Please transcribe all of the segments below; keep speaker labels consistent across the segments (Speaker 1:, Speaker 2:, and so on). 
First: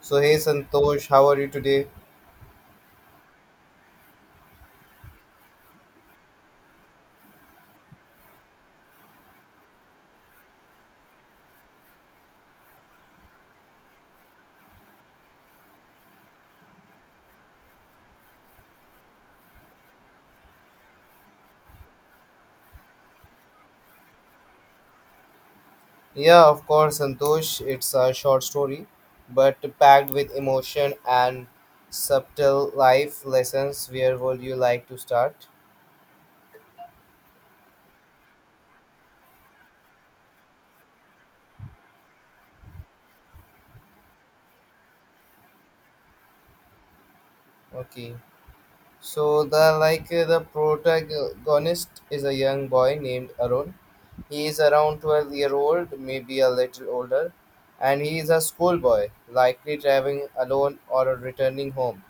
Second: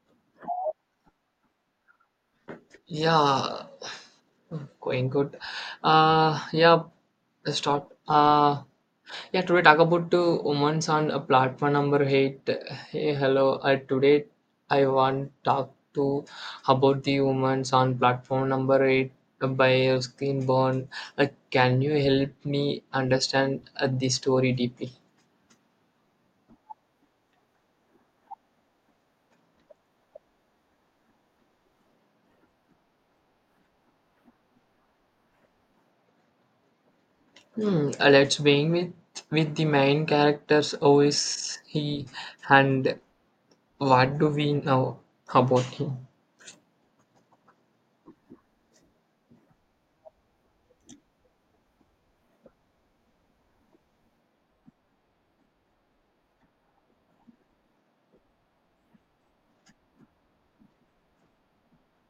Speaker 1: So, hey Santosh, how are you today?
Speaker 2: Yeah, oh, going good. Uh, yeah, let's start. Yeah, today talk about the women's on platform number eight. Hey, hello. Today I want talk to about the women's on platform number eight by Screen Born. Can you help me understand the story deeply?
Speaker 1: Yeah, of course, Santosh. It's a short story, but packed with emotion and subtle life lessons. Where would you like to start?
Speaker 2: Let's begin with the main characters. Who is he, and what do we know about him?
Speaker 1: Okay. So the protagonist is a young boy named Arun. He is around 12-year-old, maybe a little older, and he is a schoolboy, likely traveling alone or returning home.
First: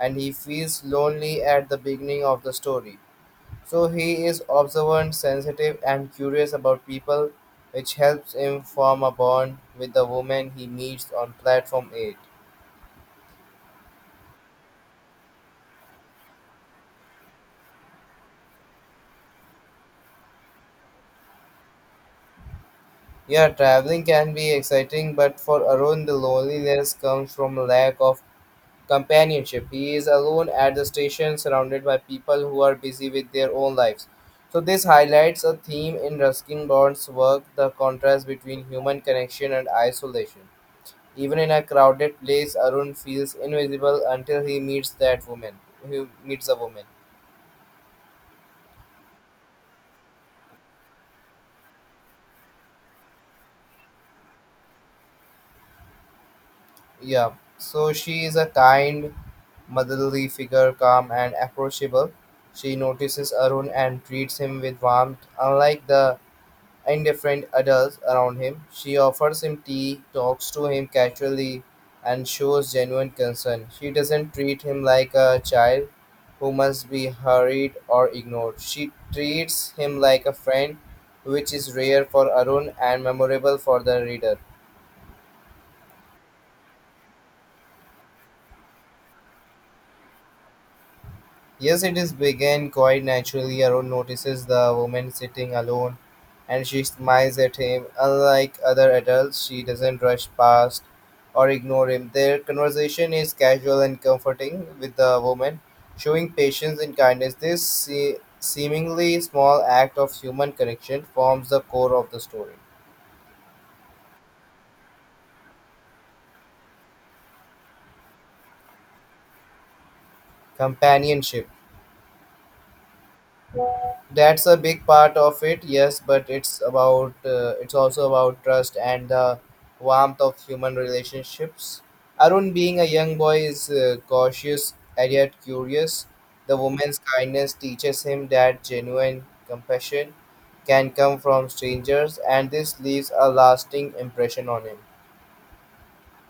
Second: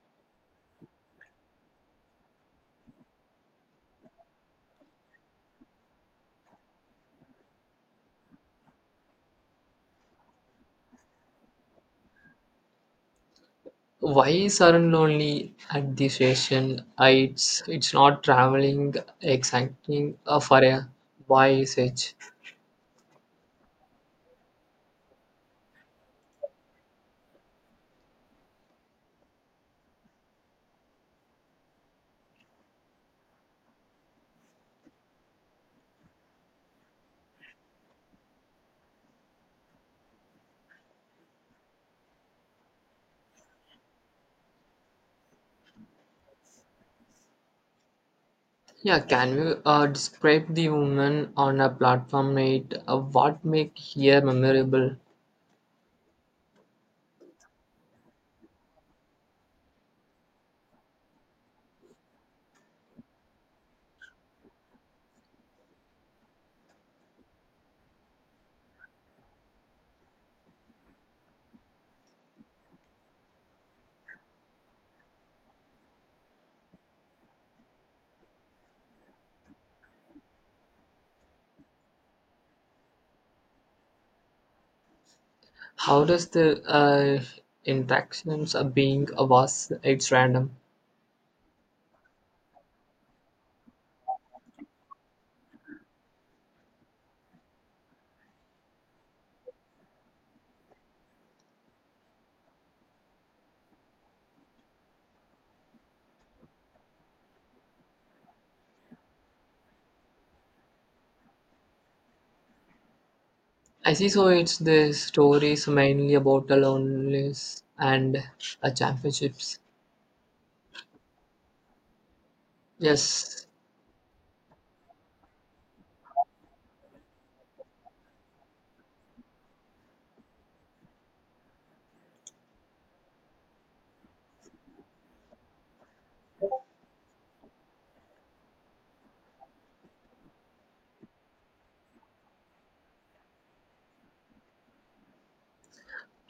Speaker 1: And he feels lonely at the beginning of the story. So he is observant, sensitive, and curious about people, which helps him form a bond with the woman he meets on platform 8.
Speaker 2: Why sudden lonely at the station? It's not traveling exciting for a why such?
Speaker 1: Yeah, traveling can be exciting, but for Arun, the loneliness comes from a lack of companionship. He is alone at the station, surrounded by people who are busy with their own lives. So, this highlights a theme in Ruskin Bond's work, the contrast between human connection and isolation. Even in a crowded place, Arun feels invisible until he meets that woman. He meets a woman.
Speaker 2: Yeah, can you describe the woman on a platform eight? What make here memorable?
Speaker 1: Yeah. So she is a kind, motherly figure, calm and approachable. She notices Arun and treats him with warmth, unlike the indifferent adults around him. She offers him tea, talks to him casually, and shows genuine concern. She doesn't treat him like a child who must be hurried or ignored. She treats him like a friend, which is rare for Arun and memorable for the reader.
Speaker 2: How does the interactions of being a was? It's random.
Speaker 1: Yes, it is began quite naturally. Arun notices the woman sitting alone and she smiles at him. Unlike other adults, she doesn't rush past or ignore him. Their conversation is casual and comforting with the woman, showing patience and kindness. This seemingly small act of human connection forms the core of the story.
Speaker 2: I see. So it's the stories mainly about the loneliness and championships.
Speaker 1: Companionship.
Speaker 2: Yes.
Speaker 1: That's a big part of it, yes, but it's about, it's also about trust and the warmth of human relationships. Arun, being a young boy, is cautious and yet curious. The woman's kindness teaches him that genuine compassion can come from strangers, and this leaves a lasting impression on him.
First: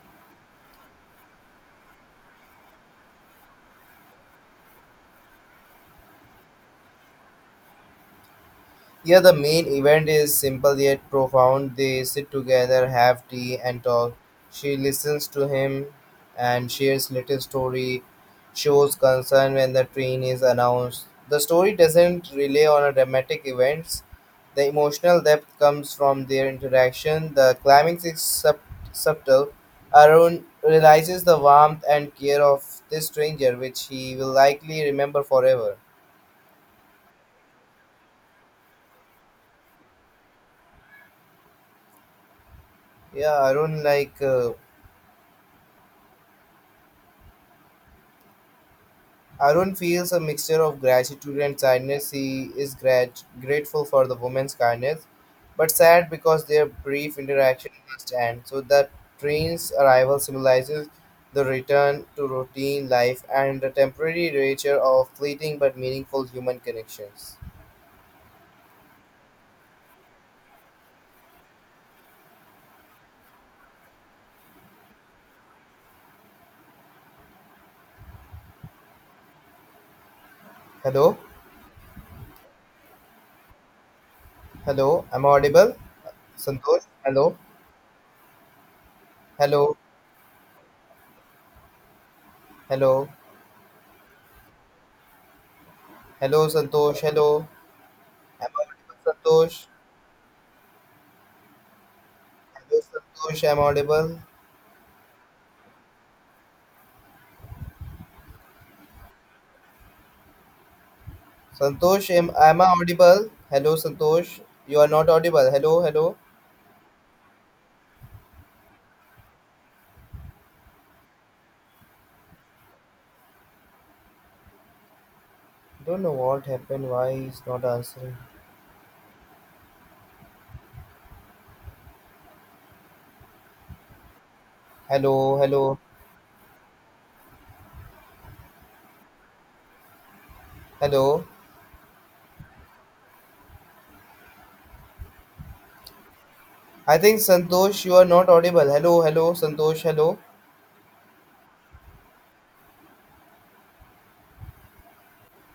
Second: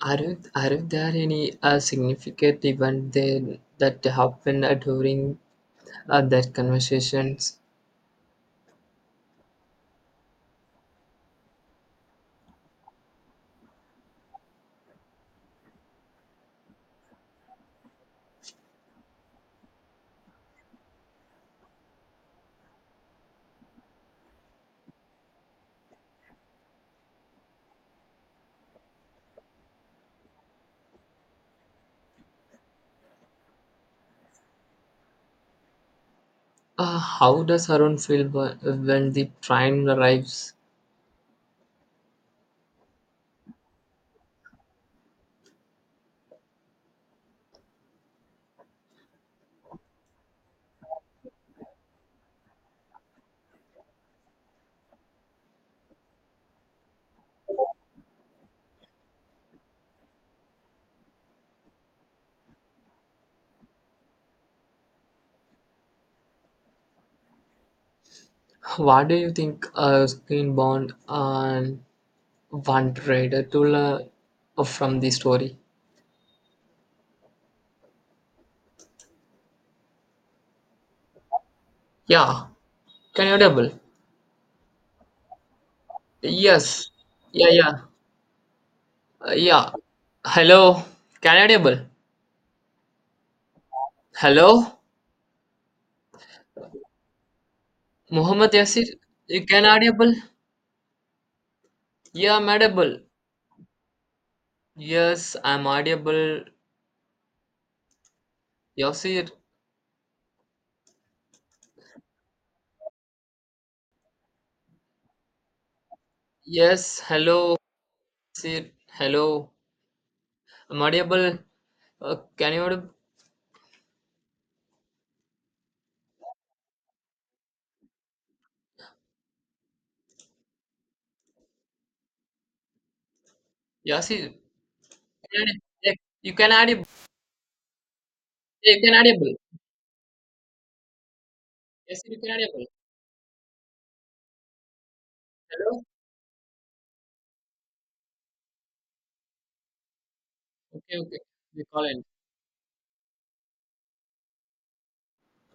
Speaker 2: Aren't there any significant event there that happened during that conversations?
Speaker 1: Yeah, the main event is simple yet profound. They sit together, have tea, and talk. She listens to him and shares little story, shows concern when the train is announced. The story doesn't rely on a dramatic events. The emotional depth comes from their interaction. The climax is subtle. Arun realizes the warmth and care of this stranger, which he will likely remember forever.
Speaker 2: How does Arun feel when the train arrives?
Speaker 1: Yeah, Arun, like. Arun feels a mixture of gratitude and sadness. He is grateful for the woman's kindness, but sad because their brief interaction must end. So the train's arrival symbolizes the return to routine life and the temporary nature of fleeting but meaningful human connections.
Speaker 2: What do you think Screenbound and one trader to learn from the story?
Speaker 1: Hello,
Speaker 2: Yeah, can you double?
Speaker 1: hello, am I audible? Santosh,
Speaker 2: Yes.
Speaker 1: hello,
Speaker 2: Yeah, yeah, yeah.
Speaker 1: hello,
Speaker 2: Hello, can you double?
Speaker 1: hello,
Speaker 2: Hello,
Speaker 1: hello, Santosh, hello, am
Speaker 2: Muhammad
Speaker 1: I
Speaker 2: Yasir,
Speaker 1: audible?
Speaker 2: you can
Speaker 1: Santosh,
Speaker 2: audible? Yeah, I'm
Speaker 1: hello,
Speaker 2: audible.
Speaker 1: Santosh, am I audible?
Speaker 2: Yes, I'm audible. Yasir.
Speaker 1: Santosh, am I audible? Hello, Santosh. You are not audible. Hello, hello.
Speaker 2: Yes, hello. Yasir, hello. I'm audible. Can you audible?
Speaker 1: Don't know what happened. Why he's not answering?
Speaker 2: Yasir, can
Speaker 1: Hello,
Speaker 2: you
Speaker 1: hello,
Speaker 2: add- you can audible. Yeah, you can audible.
Speaker 1: hello.
Speaker 2: Yasir, you can audible. Hello.
Speaker 1: I think Santosh, you are not audible. Hello, hello, Santosh. Hello.
Speaker 2: Okay, okay. We call in.